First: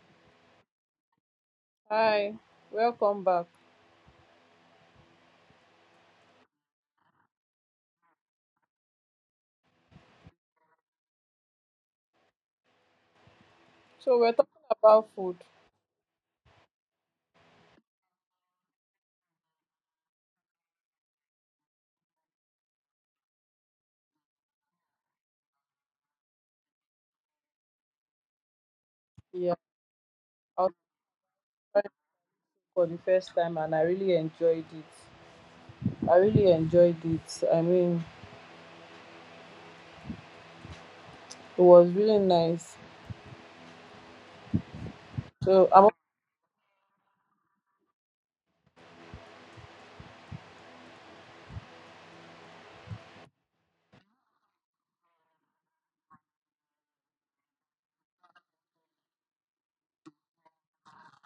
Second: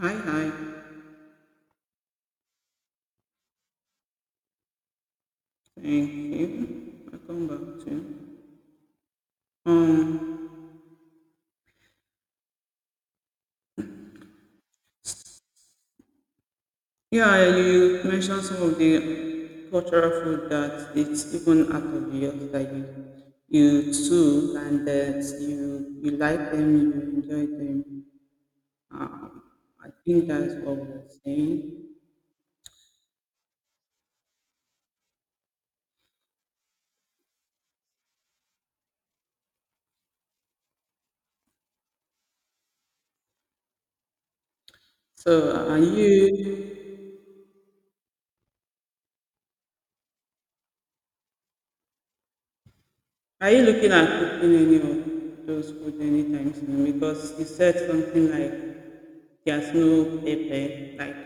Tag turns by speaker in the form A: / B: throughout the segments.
A: Hi, hi.
B: Hi, welcome back.
A: Thank you. Welcome back to. Um,
B: So we're talking about food.
A: yeah, you mentioned some of the cultural food that it's even out of the earth that you too and that you like them, you enjoy them. Um,
B: Yeah,
A: I think that's
B: I was
A: what we're saying.
B: trying for the first time and I really enjoyed it. I really enjoyed it. I mean, it was really nice.
A: So,
B: So I'm not
A: Are you looking at cooking any of those food anytime soon? Because you said something like there's no pepper. Like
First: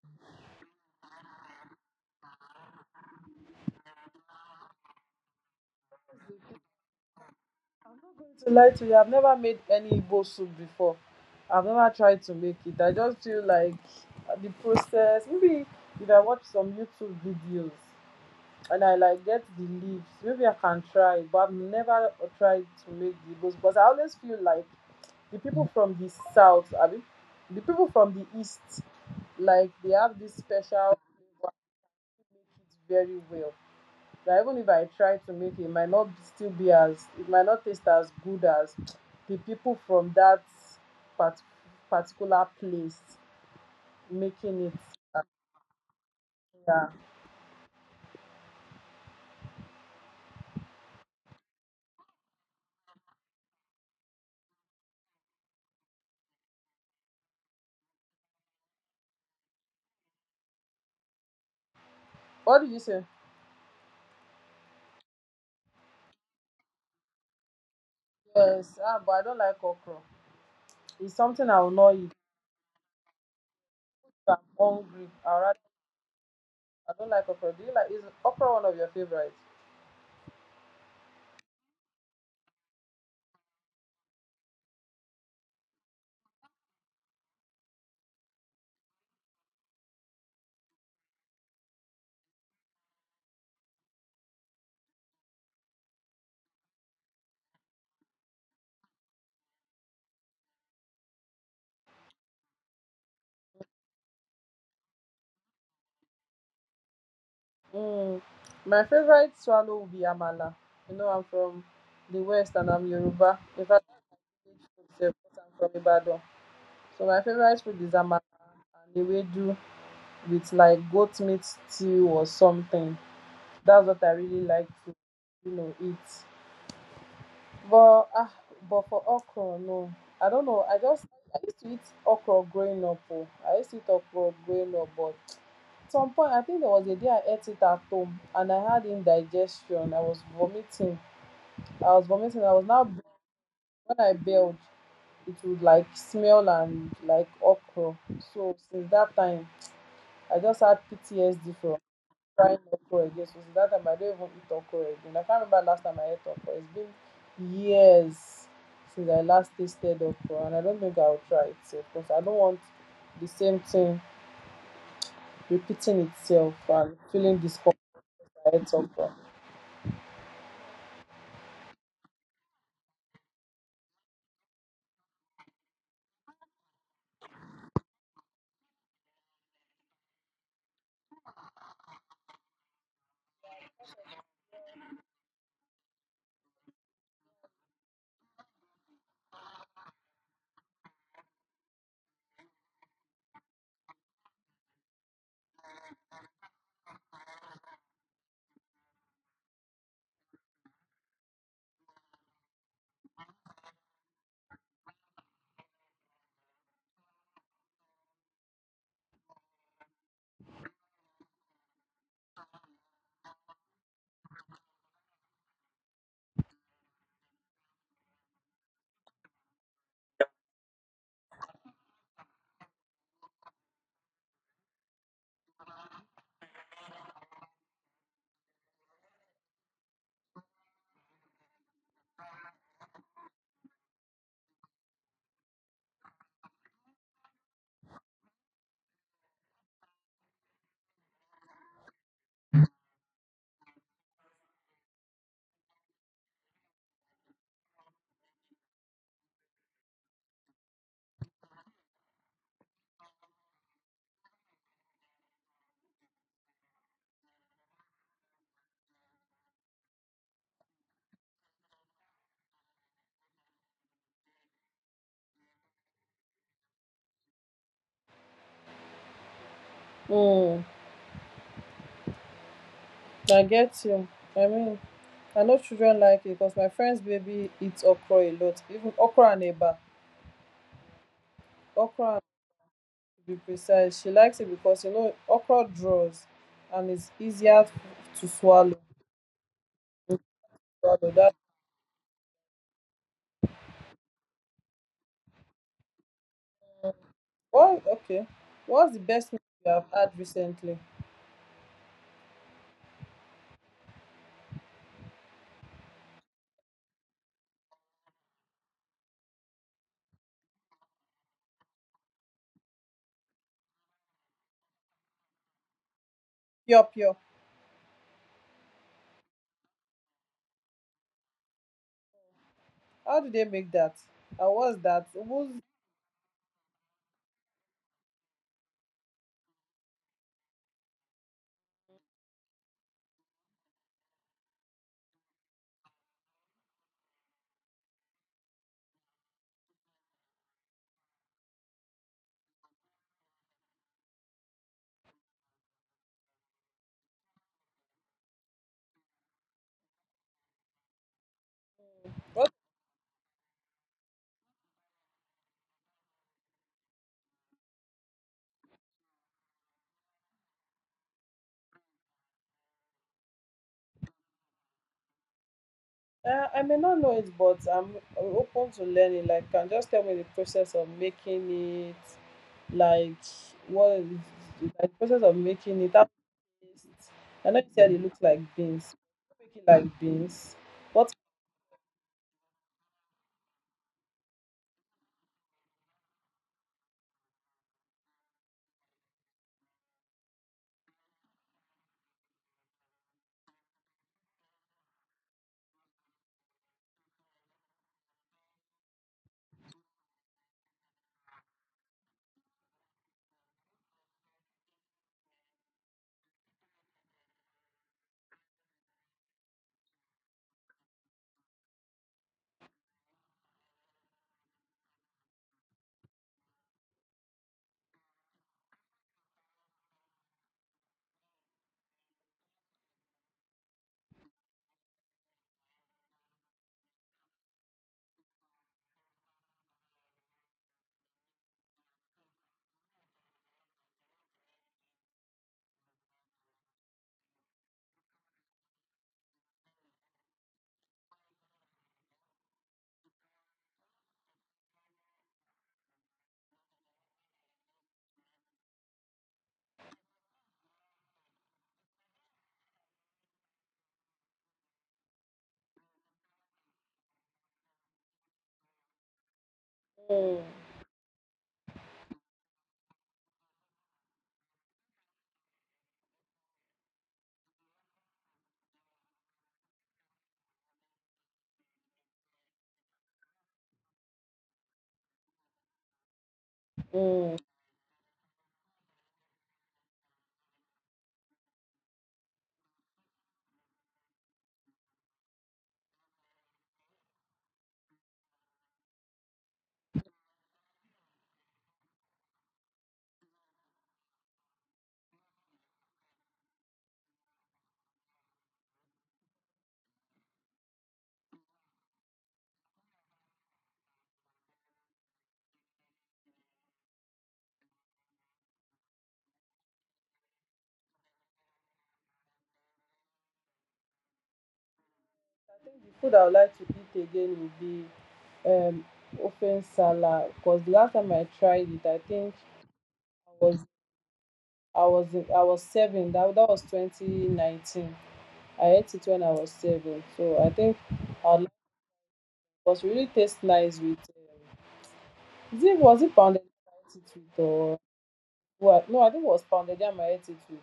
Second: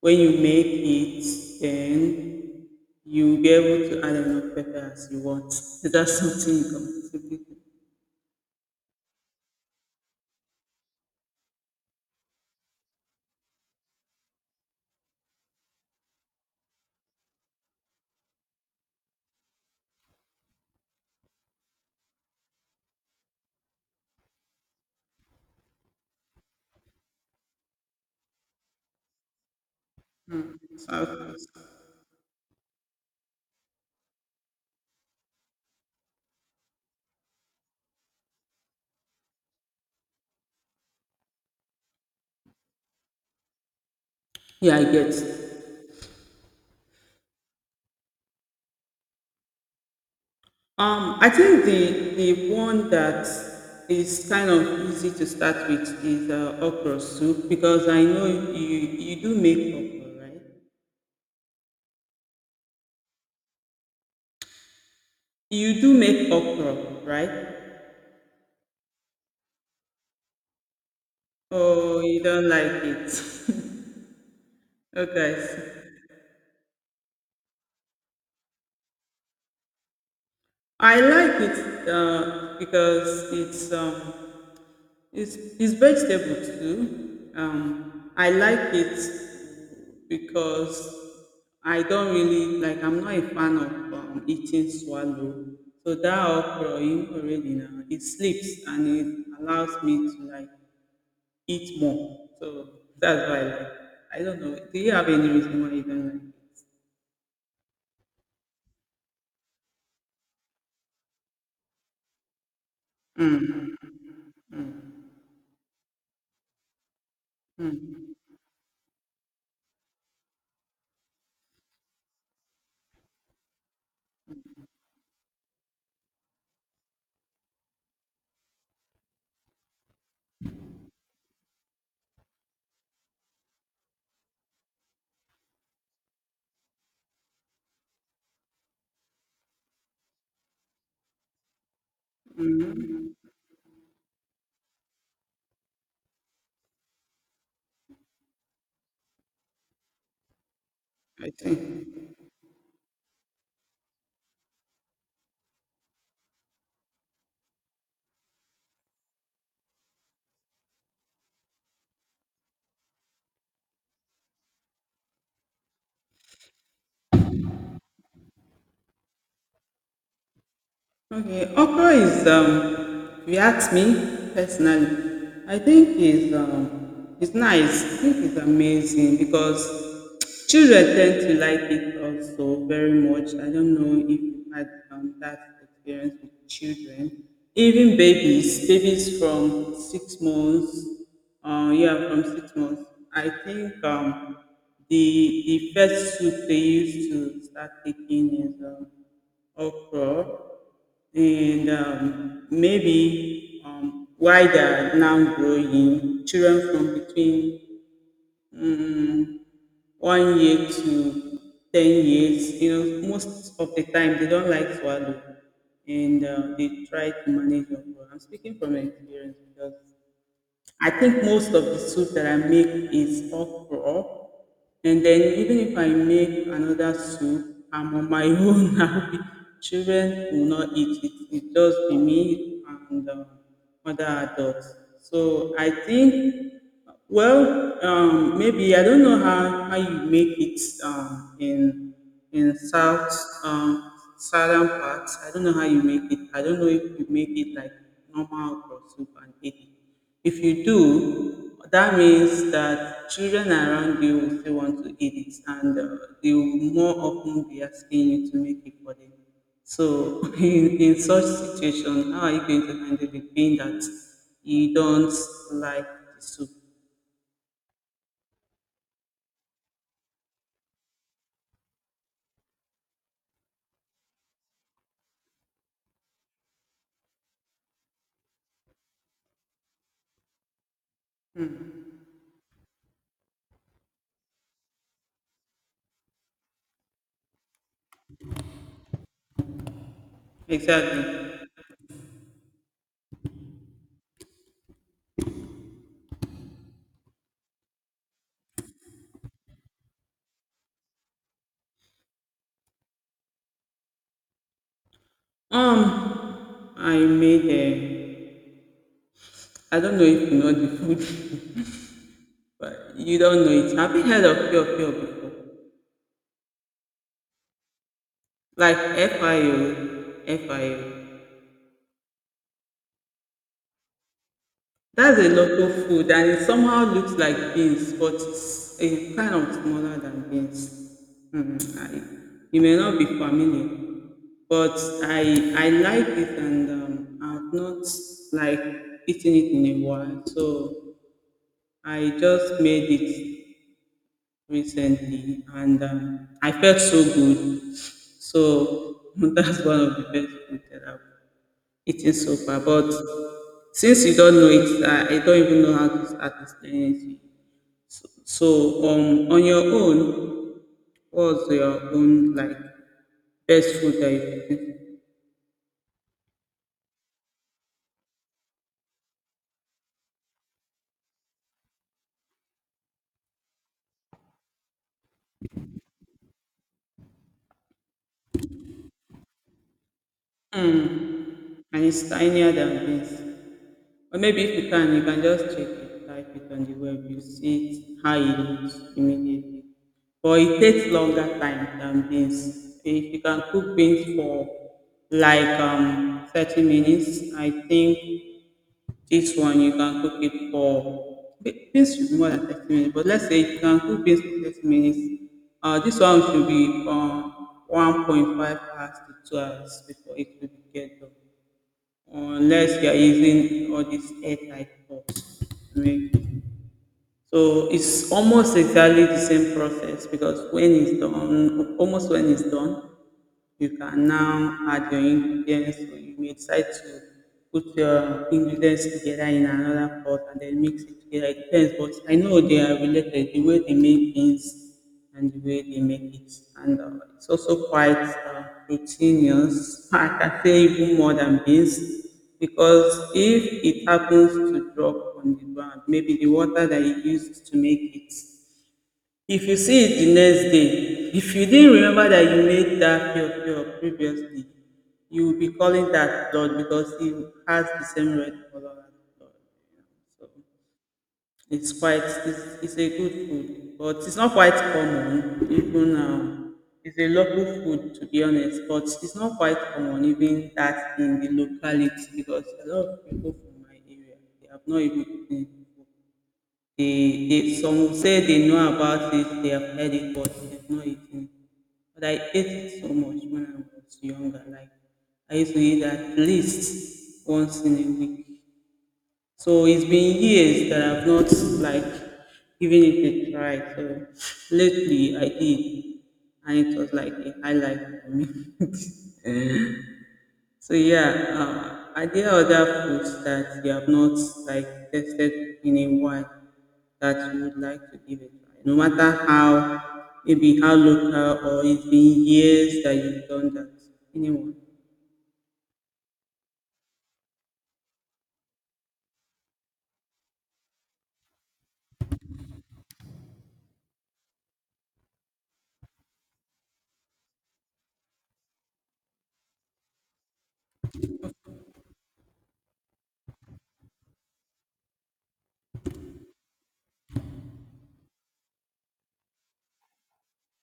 A: when you make it, then you'll be able to add enough pepper as you want. Is that something you can possibly do?
B: going to lie to you, I've never made any Igbo soup before. I've never tried to make it. I just feel like the process, maybe if I watch some YouTube videos and I like get the leaves, maybe I can try, but I've never tried to make the Igbo soup because I always feel like the people from the south, I mean, the people from the east, like they have this
A: So
B: special flavor
A: I'll-
B: to make it very well. That even if I try to make it, it might not still be as it might not taste as good as the people from that part, particular place making it.
A: Yeah, I get.
B: Yeah.
A: I think the one that is kind of easy to start with is okra soup because I know you do make okra, right?
B: What did you say?
A: You do make okra, right?
B: Yes, ah, but I don't like okra. It's something I will not
A: Oh,
B: eat.
A: you don't like it.
B: If I'm hungry, I rather
A: Okay.
B: I don't like okra. Do you like, is okra one of your favorites?
A: I like it because it's it's vegetable too. I like it because I don't really like. I'm not a fan of eating swallow. So that okra, you already know, it sleeps and it allows me to like eat more. So that's why I like. I don't know. Do you have any reason why you don't like?
B: Mm. My favorite swallow will be Amala. You know, I'm from the West and I'm Yoruba. In fact, I'm from I'm from Ibadan. So my favorite food is Amala and the way do with like goat meat stew or something. That's what I really like to, you know, eat. But ah, but for okra, no, I don't know. I just I used to eat okra growing up. Oh. I used to eat okra growing up, but at some point, I think there was a day I ate it at home and I had indigestion. I was vomiting. I was vomiting. I was now when I bailed, it would like smell and like okra. So since that time, I just had
A: I
B: PTSD from
A: think.
B: trying okra again. So since that time, I don't even eat okra again. I can't remember last time I ate okra. It's been years since I last tasted okra, and I don't think I'll try it because I don't want the same thing repeating itself and feeling discomfort by ate okra.
A: Okay, okra is, if you ask me personally, I think is it's nice. I think it's amazing because children tend to like it also very much. I don't know if you had that experience with children, even babies, babies from 6 months, yeah, from 6 months. I think the first soup they used to start taking is of God and maybe why they are now growing children from between um, one year to 10 years. You know, most of the time they don't like swallow, and they try to manage. On. I'm speaking from experience because I think most of the soup that I make is okra. And then even if I make another soup, I'm on my own now. Children will not eat it. It just be me and other adults. So I think well, maybe I don't know how you make it in south um, southern parts. I don't know how you make it. I don't know if you make it like normal or soup and eat it. If you do, that means that children around you will still want to eat it, and they will more often be asking you to make it for them. So in such situation, how are you going to handle it being that you don't like the soup?
B: um I get you. I mean, I know children like it cause my friends baby eats okra a lot, even okra and eba, okra to be precise. She likes it because, you know, okra draws and it's easier to swallow, that
A: Exactly.
B: why. Okay, what's the best meal you have had recently?
A: I made a. I don't know if you know the food, but you don't know it. Have you heard of Pure Pure before?
B: Pure pure?
A: Like FIO, FIO.
B: How do they make that and what's that
A: That's a
B: who's.
A: local food, and it somehow looks like beans, but it's a kind of smaller than beans. Hmm, I, you may not be familiar, but I like it, and I've not like eaten it in a while, so I just made it recently and I felt so good. So that's one of the best food that I've eaten so far. But since you don't know it, I don't even know how to start explaining it. So, on your own, what's your own like best food that you've eaten?
B: I may not know it, but I'm open to learning. Like, can just tell me the process of making it, like what is like the process of making it. How is it tastes. I know you said it looks like beans. Make it like beans. What?
A: Hmm, and it's tinier than this. Or maybe if you can, you can just check it, type it on the web, you see it, how it looks immediately. But it takes longer time than beans. If you can cook beans for like 30 minutes, I think this one you can cook it for beans should be more than 30 minutes, but let's say you can cook beans for 30 minutes. This one should be 1.5 hours to 2 hours before it will get done. Unless you are using all these airtight cups. I so it's almost exactly the same process because when it's done, almost when it's done, you can now add your ingredients or you may decide to put your ingredients together in another pot and then mix it together. It depends, but I know they are related the way they make things and the way they make it. And it's also quite proteinous, I can say even more than beans, because if it happens to drop on the ground, maybe the water that you used to make it, if you see it the next day, if you didn't remember that you made that pure pure previously, you will be calling that blood because it has the same red color as blood. So
B: Mm,
A: it's quite it's a good food, but it's not quite common even now. It's a local food to be honest, but it's not quite common even that in the locality because a lot of people from my area they have not even eaten. It. They,
B: mm. I
A: they some will say they know about it, they have heard it, but they have not eaten. It. But I ate it so much when I was younger. Like I used to eat at least once in a week. So it's been years that I've not like given it a try. So lately I did, and it was like a highlight for me. So yeah, are there other foods that you have not like tested in a while that you would like to give a try? No matter how, maybe how local or it's been years that you've done that. Anyone?
B: think the food I would like to eat again would be um open salad. Cause the last time I tried it, I think I was I was I was seven. That that was 2019. I ate it when I was seven, so I think our last was really taste nice with. Is it was it pounded yam I ate it with or what? No, I think it was pounded yam I ate it with.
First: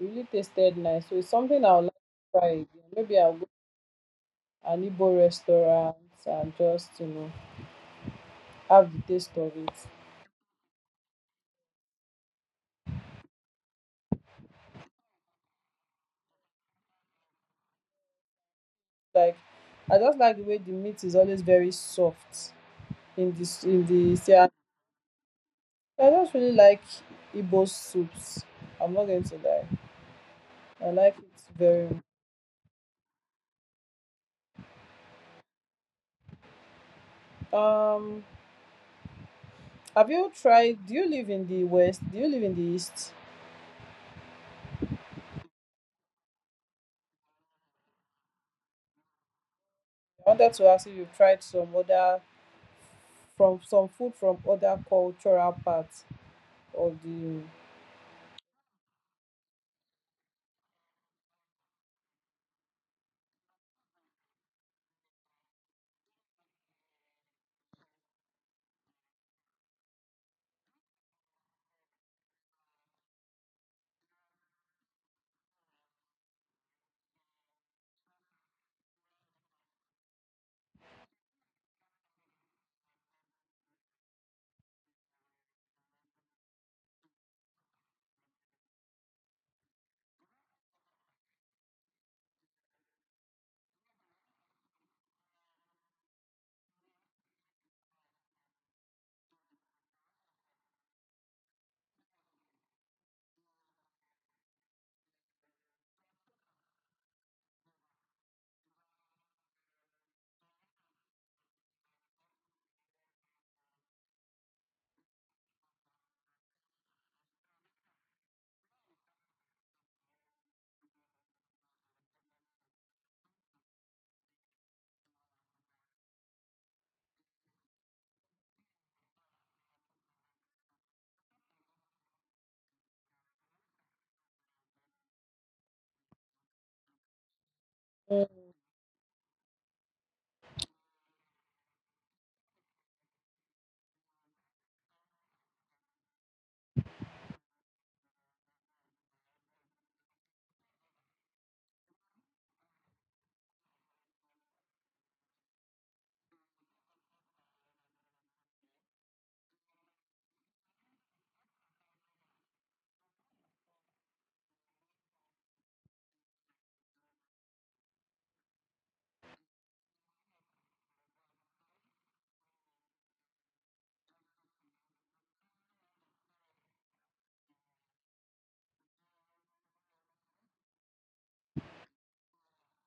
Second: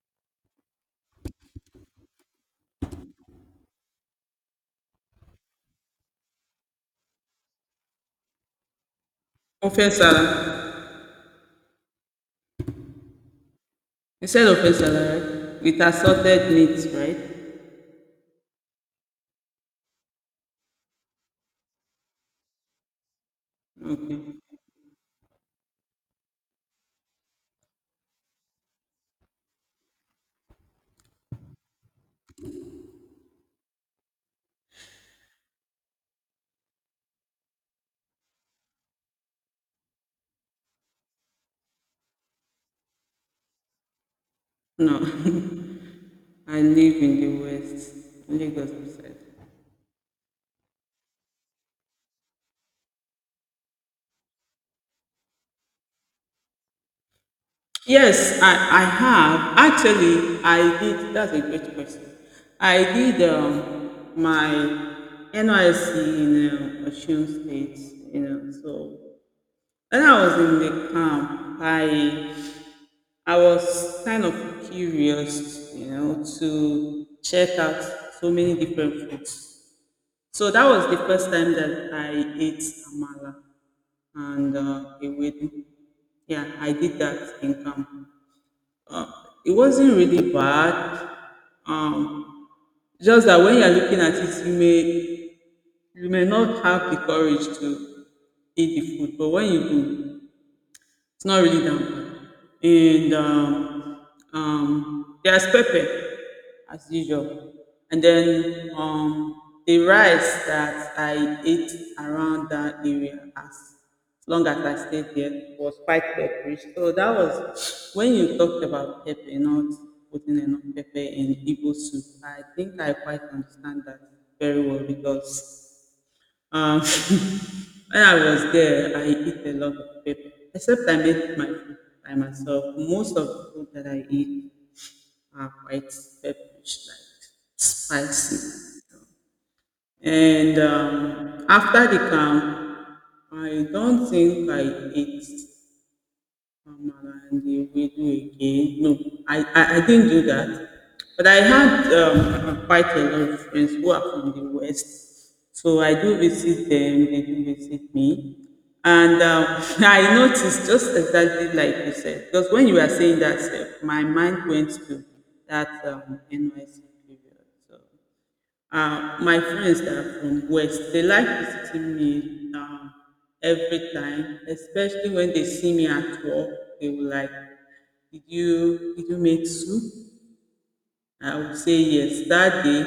B: It really tasted nice, so it's something I would like to try again. Maybe I'll go to an Igbo restaurant and just, you know, have the taste of it.
A: Offense salad. You said offense salad, right? With assorted meats, right?
B: Like, I just like the way the meat is always very soft in this in the,
A: Okay.
B: yeah. I just really like Igbo soups. I'm not going to lie. I like it very much. Um, have you tried? Do you live in the west? Do you live in the east?
A: No. I live in the West, Lagos side.
B: I wanted to ask if you've tried some other from some food from other cultural parts of the.
A: Yes, I have. Actually, I did. That's a great question. I did my NYC in Osun State, you know. So when I was in the camp, I was kind of curious, you know, to check out so many different foods. So that was the first time that I ate amala and ewedu. Yeah, I did that in camp. Uh, it wasn't really bad. Um, just that when you're looking at it, you may not have the courage to eat the food, but when you do, it's not really that bad. And there's pepper as usual. And then the rice that I ate around that area as long as I stayed there was quite peppery. So that was when you talked about pepper, not putting enough pepper in Igbo soup. I think I quite understand that very well because um, when I was there, I eat a lot of pepper, except I make my food by myself. Most of the food that I eat are quite pepperish, like
B: Mm.
A: spicy. And after the camp, I don't think I ate Amala and the Ewedu again. No, I didn't do that. But I had quite a lot of friends who are from the West. So I do visit them, they do visit me. And I noticed just exactly like you said, because when you were saying that, Steph, my mind went to that NYC period. So my friends that are from west dey like visiting me um every time, especially when they see me at work they will like, did you make soup? I will say yes that day,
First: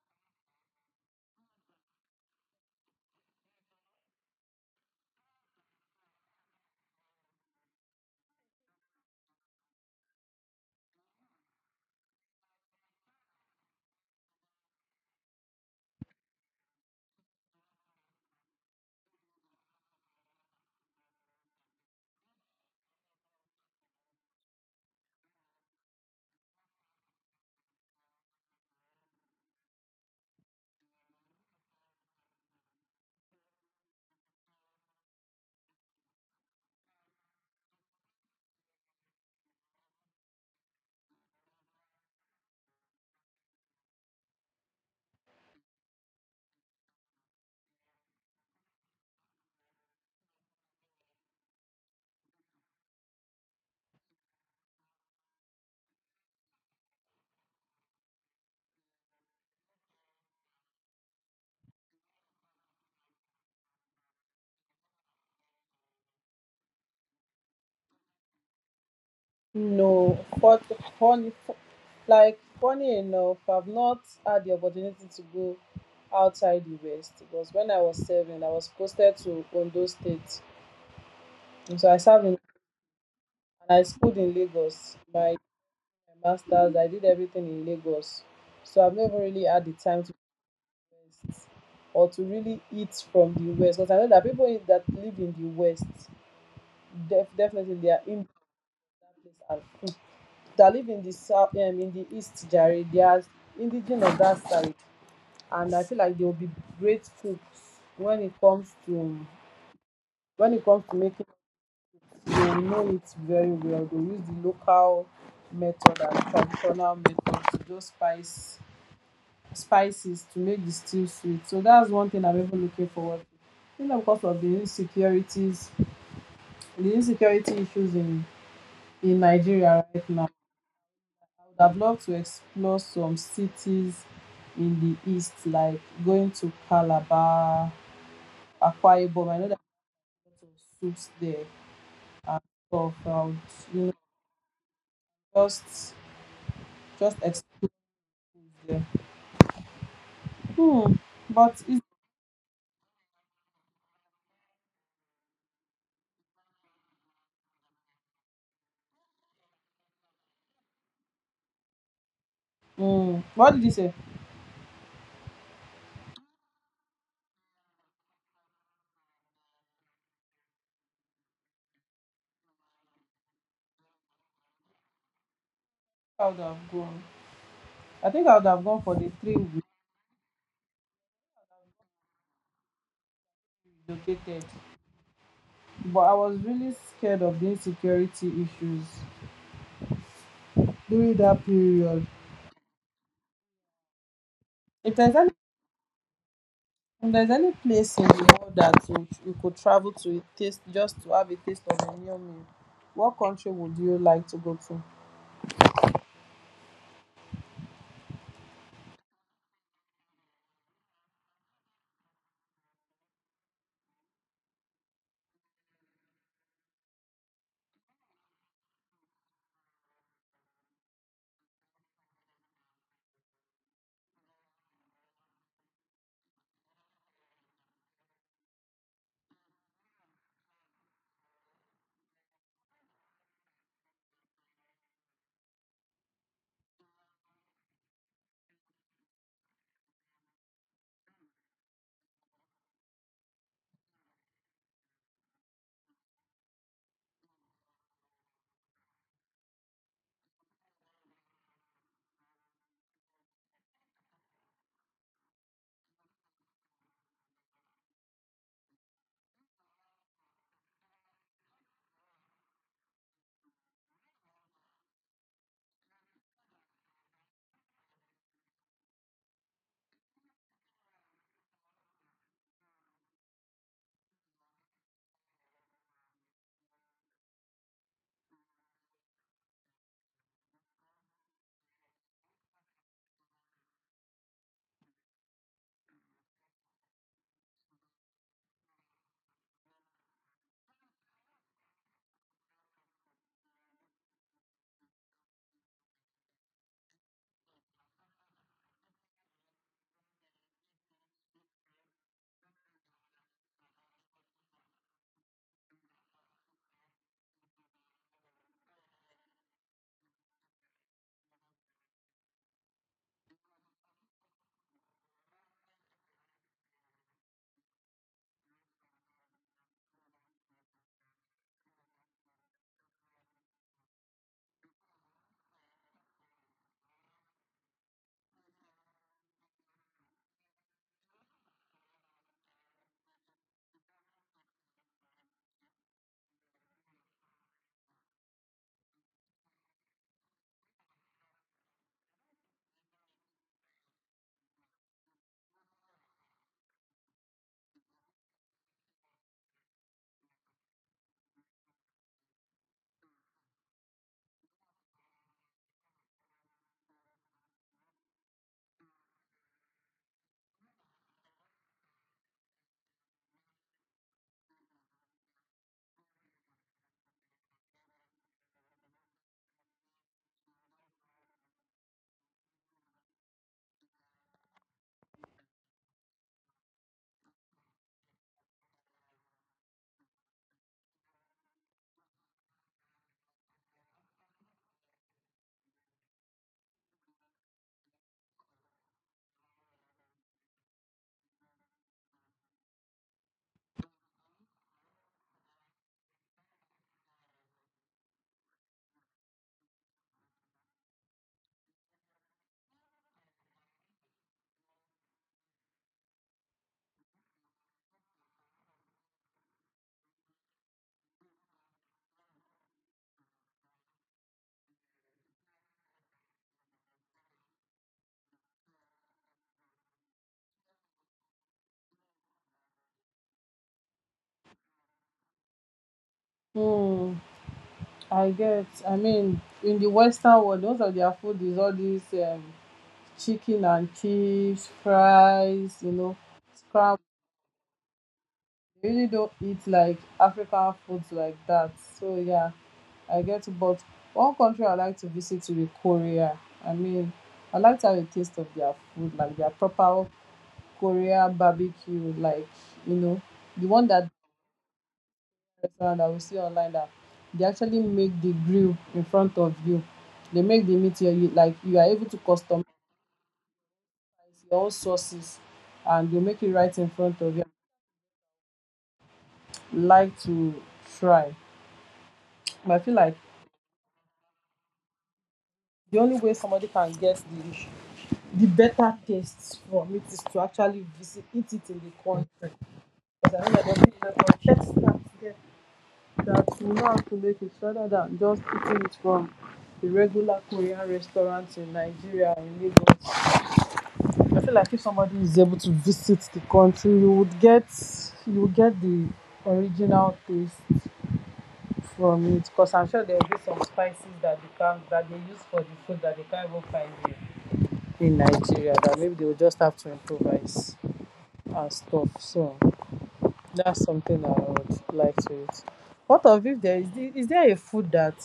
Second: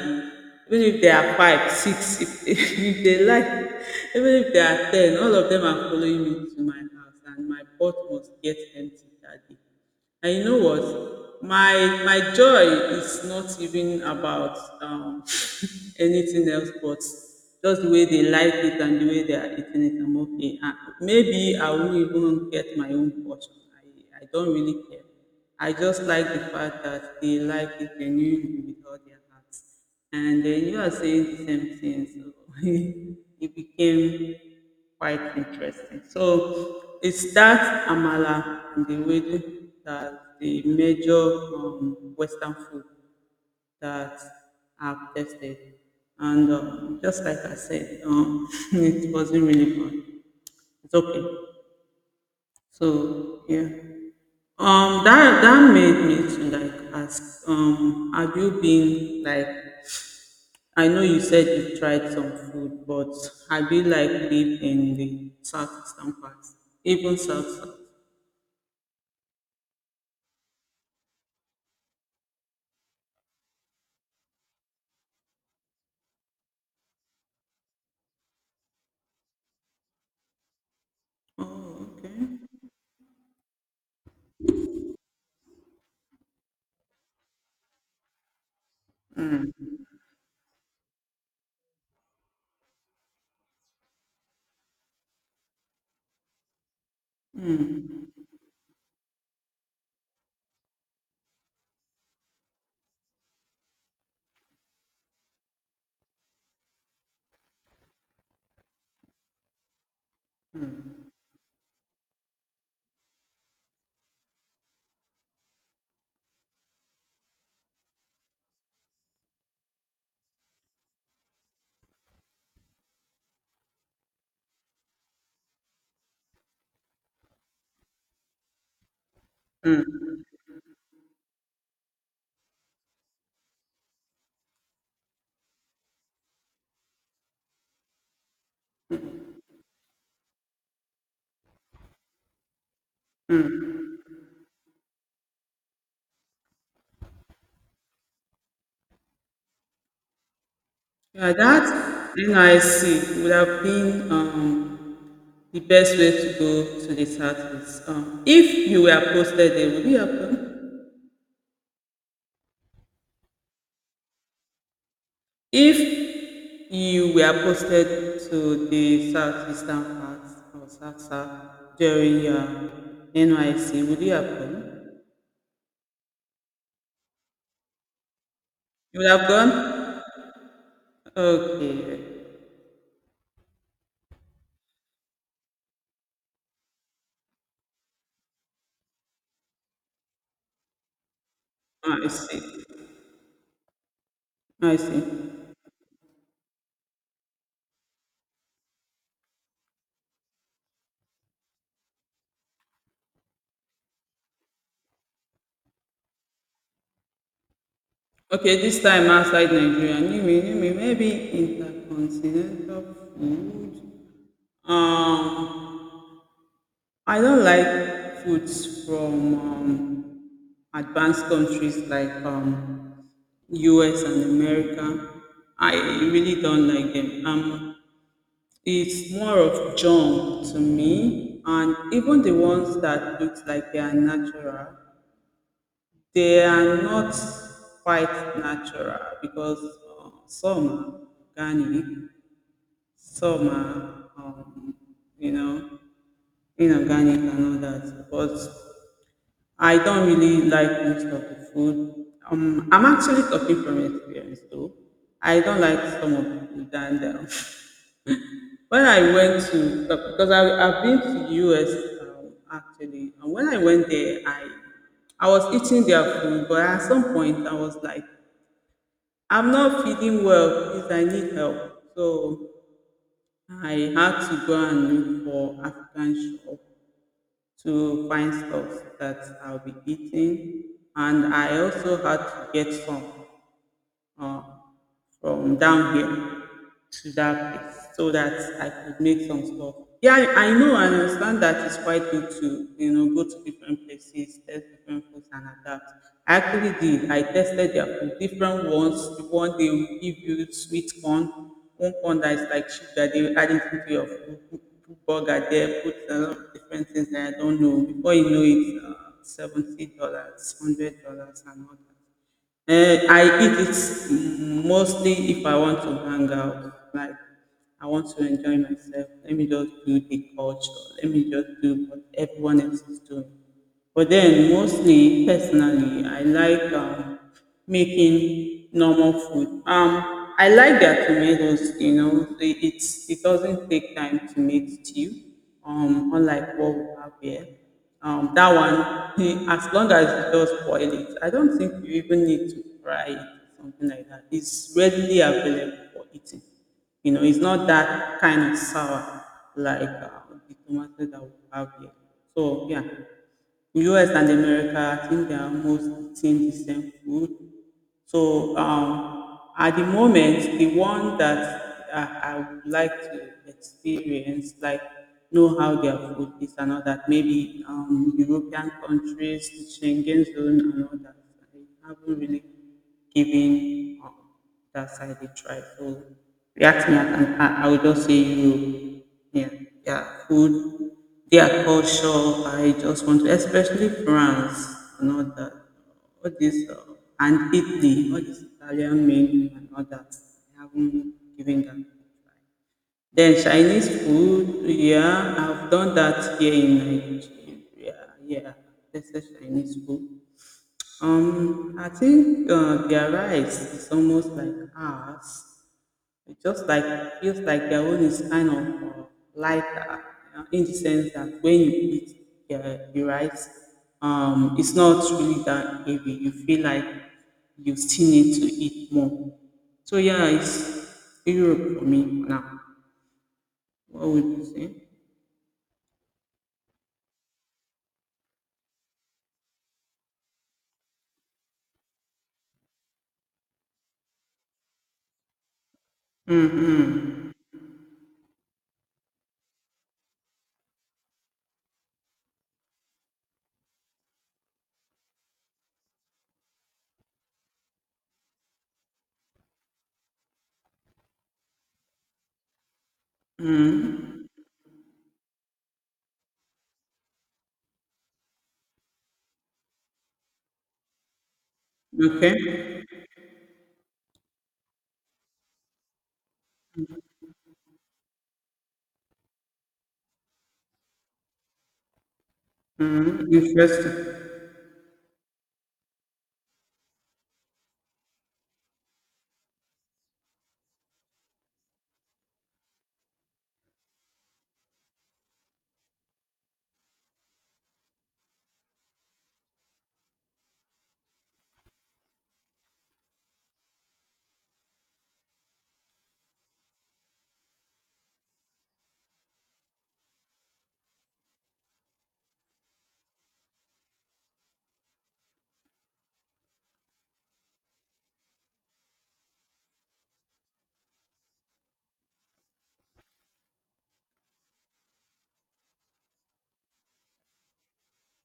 A: even if there are 5, 6 if, if they like, even if there are ten, all of them are following me to my house and my pot must get empty that day. And you know what? My joy is not even about anything else, but just the way they like it and the way they are eating it. I'm okay. And maybe I won't even get my own portion. I don't really care. I just like the fact that they like it genuinely with all their heart. And then you are saying the same thing. So it became quite interesting. So it's that amala and the way that the major Western food that I've tested. And just like I said, it wasn't really fun. It's okay. So yeah. That made me to like ask, have you been like I know you said you tried some food, but have you like lived in the South Eastern part? Even South South.
B: No, but funny, like funny enough, I've not had the opportunity to go outside the west because when I was serving, I was posted to Ondo State, and
A: Oh,
B: so I served
A: okay.
B: in and I schooled in Lagos. My masters, I did everything in Lagos, so I've never really had the
A: Mm.
B: time to, or to really eat from the West, because I know that people in- that live in the West, def- definitely they are
A: mm,
B: in that place and, mm, that live in the south, in the East, Jerry, they are indigenous of that side, and I feel like they will be great cooks when it comes to when it comes to making. They will know it very well. They will use the local method and traditional method to just spice spices to make the stew sweet. So that's one thing I'm even looking forward to. You know, because of the insecurities, the insecurity issues in Nigeria
A: mm.
B: right now, I would have loved to explore some cities in the east, like going to Calabar, Akwa Ibom. I know there are lots of soups there and stuff. You know, just just explore there. Hmm.
A: Yeah,
B: But it,
A: that NIC would have been the best way to go to the Southeast. If you were posted there, would you have gone?
B: hmm, what did you say?
A: If you were posted to the southeastern part of SASA during your NYC, would you have gone?
B: I would have gone. I think I would have gone for
A: You
B: the
A: would have
B: three we
A: gone? Okay.
B: relocated, but I was really scared of the insecurity issues during that
A: Ah,
B: period.
A: I see. Ah, I
B: If
A: see.
B: there's any if there's any place in the world that you could travel to taste just to have a taste of a new meal, what country would you like to go to?
A: Okay, this time outside Nigeria, you mean, maybe intercontinental food? Um, I don't like foods from advanced countries like US and America. I really don't like them. It's more of junk to me, and even the ones that look like they are natural, they are not quite natural because some are organic, some are, you know, inorganic and all that. But I don't really like most of the food. I'm actually talking from experience though. I don't like some of the food. And when I went to, because I've been to the US actually, and when I went there, I was eating their food, but at some point I was like, I'm not feeling well, please, I need help. So I had to go and look for African shop to find stuff that I'll be eating. And I also had to get some uh, from down here to that place so that I could make some stuff. Yeah, I know I understand that it's quite good to, you know, go to different places, test different foods and adapt. I actually did. I tested their food, different ones. The one they will give you sweet corn, one corn that is like sugar, they will add it into your food, put burger there, put a lot of different things that I don't know. Before you know it, $70, $100 and all that. Eh, I eat it mostly if I want to hang out. Like I want to enjoy myself. Let me just do the culture. Let me just do what everyone else is doing. But then mostly personally, I like making normal food. I like their tomatoes. You know, it doesn't take time to make stew. Unlike what we have here that one, as long as you just boil it, I don't think you even need to fry it or something like that. It's readily available for eating. You know, it's not that kind of sour like the tomato that we have here. So yeah, US and America, I think they are almost eating the same food. So at the moment, the one that I would like to experience, like know how their food is and all that, maybe European countries, the Schengen zone and all that. I haven't really given that side a try. So react me, I will just say Europe. Yeah, their food, their culture. I just want to, especially France, and all that, all this, and Italy, all this Italian menu and all that. I haven't given that a try. Then Chinese food, yeah, I've done that here in Nigeria. Yeah, that's the Chinese food. I think their rice is almost like ours. It just like feels like their own is kind of uh, lighter in the sense that when you eat the rice, it's not really that heavy. You feel like you still need to eat more. So yeah, it's Europe for me now. What would you say?
B: Hmm, I get. I mean, in the Western world, most of their food is all these chicken and chips, fries, you know, scramble.
A: Mm-hmm.
B: We really don't eat like African foods like that. So yeah, I get it. But one country I like to visit will be Korea. I mean, I like to have a taste of their food, like their proper Korea barbecue, like, you know, the one that
A: Mm-hmm.
B: restaurant that we see online that they actually make the grill in front of you. They make the meat here, you like you are able to customize
A: Okay.
B: your own sauces and they make it right in front of you. Like to try. But I feel like
A: Mm-hmm. Interesting.
B: the only way somebody can get the better taste from it is to actually visit eat it in the country. Because I know that there's people that will know how to make it, so rather than just eating it from the regular Korean restaurants in Nigeria and Lagos. I feel like if somebody is able to visit the country, you would get the original taste from it. Because I'm sure there will be some spices that they use for the food that they can't even find here in Nigeria, that maybe they will just have to improvise and stuff. So that's something I would like to eat. What of if there is the- is there a food that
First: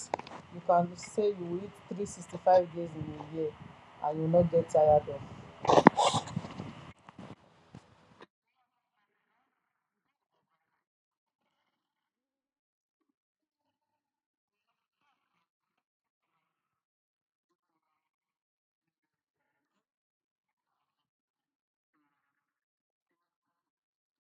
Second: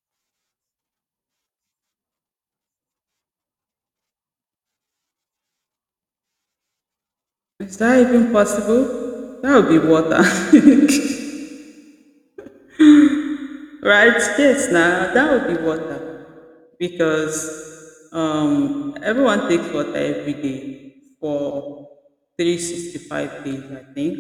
B: you can say you will eat 365 days in a year and you will not get tired of?
A: Is that even possible? That would be water. Right? Yes, now that would be water because everyone takes water every day for 365 days, I think.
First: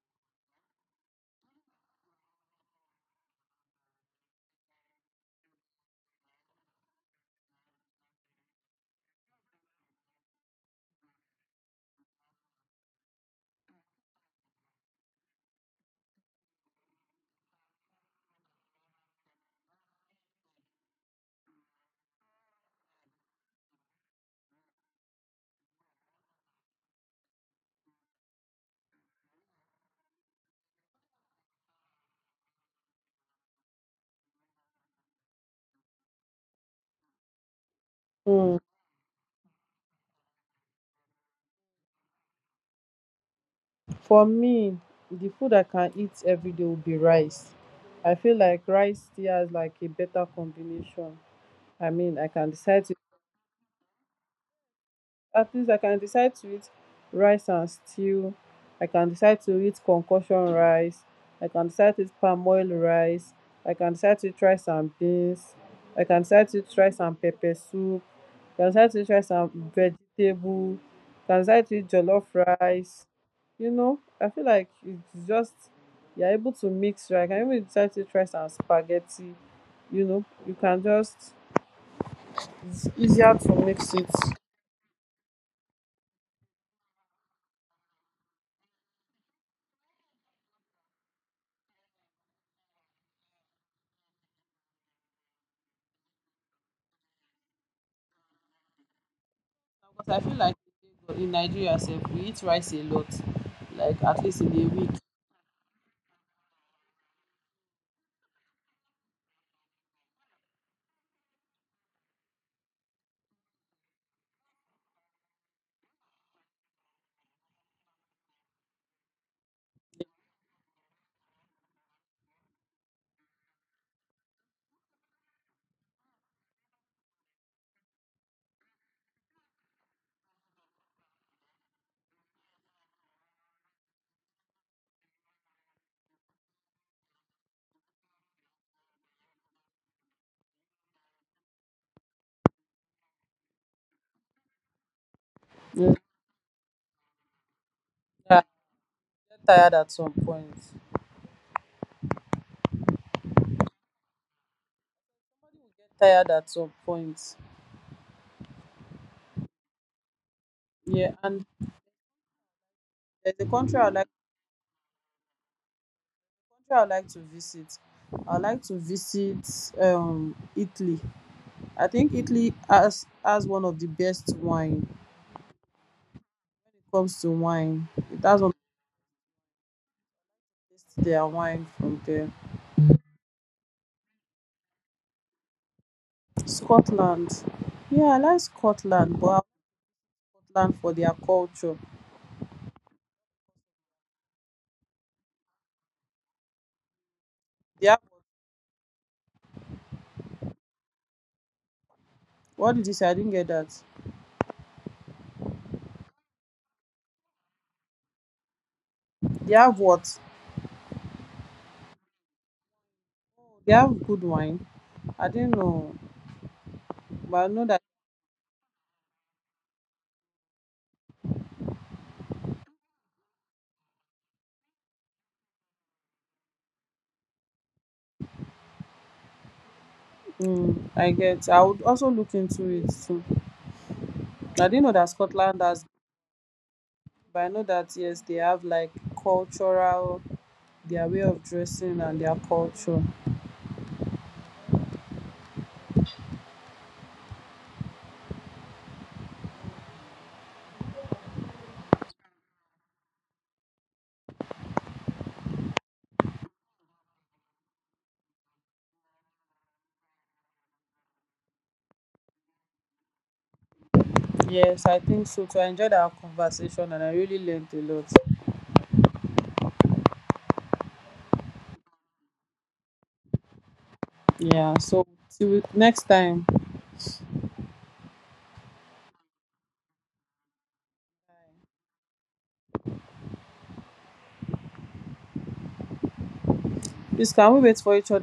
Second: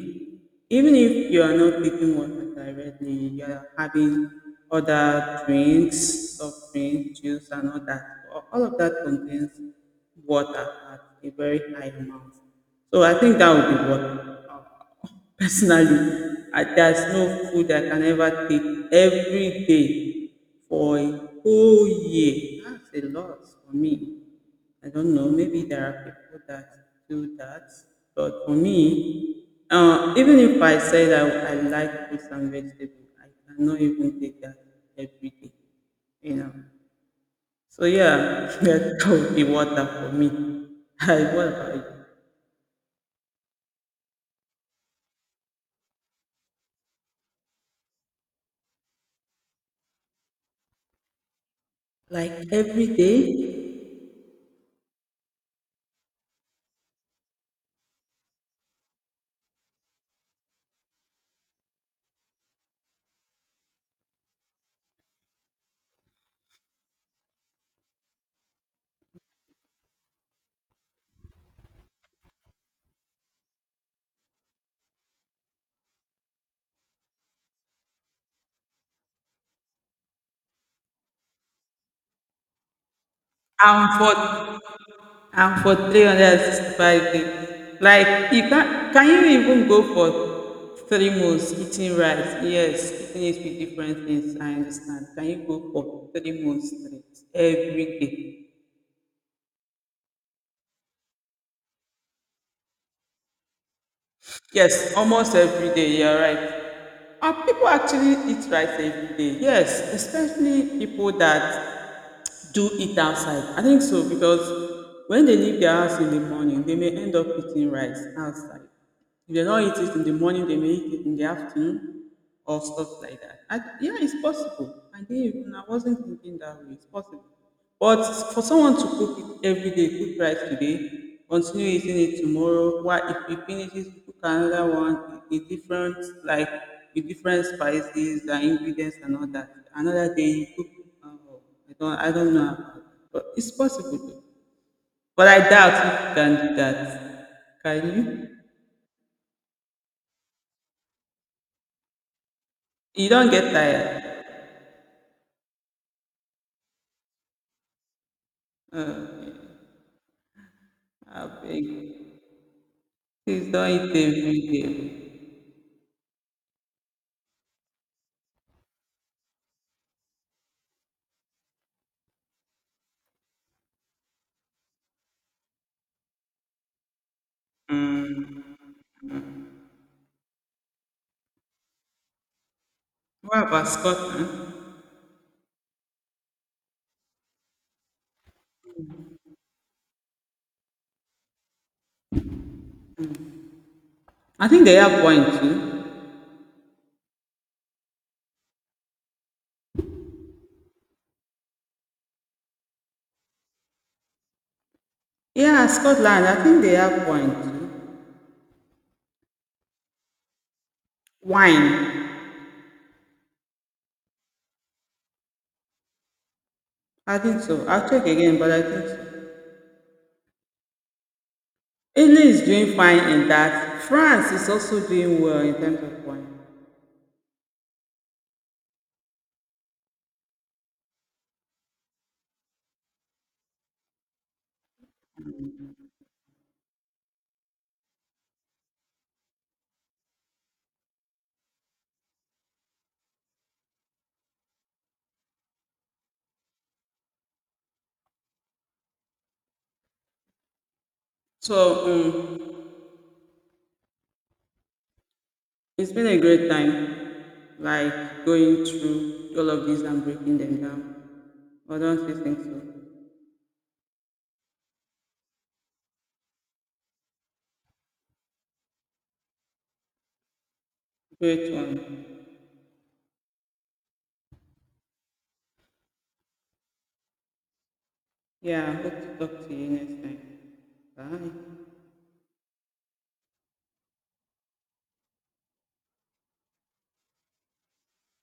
A: Even if you are not taking water directly, you are having other drinks, soft drinks, juice, and all that. All of that contains water at a very high amount. So I think that would be water. Personally, there's no food I can ever take every day for a whole year. That's a lot for me. I don't know. Maybe there are people that do that, but for me, even if I said I like fruits and vegetables, I cannot even take that every day. You know. So yeah,
B: Mm,
A: that would be water for me. I what about you?
B: for me, the food I can eat every day will be rice. I feel like rice still has like a better combination. I mean, I can
A: Like
B: decide,
A: every day?
B: at least I can decide to eat rice and stew. I can decide to eat concoction rice. I can decide to eat palm oil rice. I can decide to eat rice and beans. I can decide to eat rice and pepper soup. I can decide to eat rice and vegetable. I can decide to eat jollof rice. You know, I feel like it's just you're able to mix right. I can even decide to eat rice and spaghetti. You know, you can just, it's easier to
A: I'm
B: mix it.
A: for I'm for 365 days. Like you can you even go for three months eating rice? Yes, eating it with different things, I understand. Can you go for three months straight every day?
B: But I feel like in Nigeria sef, we eat rice a lot, like at least in a week.
A: Yes, almost every day, you're right. And people actually eat rice every day. Yes, especially people that do it outside. I think so because when they leave their house in the morning, they may end up eating rice outside. If they don't eat it in the morning, they may eat it in the afternoon or stuff like that. Yeah, it's possible. I didn't even, I wasn't thinking that way. It's possible. But for someone to cook it every day, cook rice today, continue eating it tomorrow, why if you finish it, cook another one with different, like, with different spices and ingredients and all that. Another day, you cook uh, I don't know about it, but it's possible though. But I doubt
B: Yeah,
A: if you can do that. Can you?
B: I get tired at some point. Get
A: You don't get tired.
B: tired at some point. Yeah,
A: I
B: and
A: beg.
B: there's a
A: Please
B: country I
A: don't
B: like,
A: eat every day.
B: country I like to visit. I like to visit Italy. I think Italy has one of the best wine when it comes to wine. It has one
A: Mm.
B: of the best, their wine from there.
A: What about Scotland?
B: Scotland. Yeah, I like Scotland, but I like Scotland for their culture.
A: I think they have wine too.
B: They have, what did you say? I didn't get that.
A: Yeah, Scotland, I think they have wine too.
B: They have what?
A: Wine.
B: They have good wine. I didn't know,
A: I
B: but
A: think
B: I know
A: so.
B: that.
A: I'll check again, but I think so. Italy is doing fine in that. France is also doing well in terms of wine.
B: Mm, I get. I would also look into it too. I didn't know that Scotland has, but I know that yes, they have like cultural, their way of dressing and their culture.
A: So it's been a great time, like going through all of these and breaking them down. I don't you think so?
B: Yes, I think so too. I enjoyed our conversation and I really learned a lot.
A: Great one.
B: Yeah. So till next time.
A: Yeah, I hope to talk to you next time. Bye.
B: Please, can we wait for each other?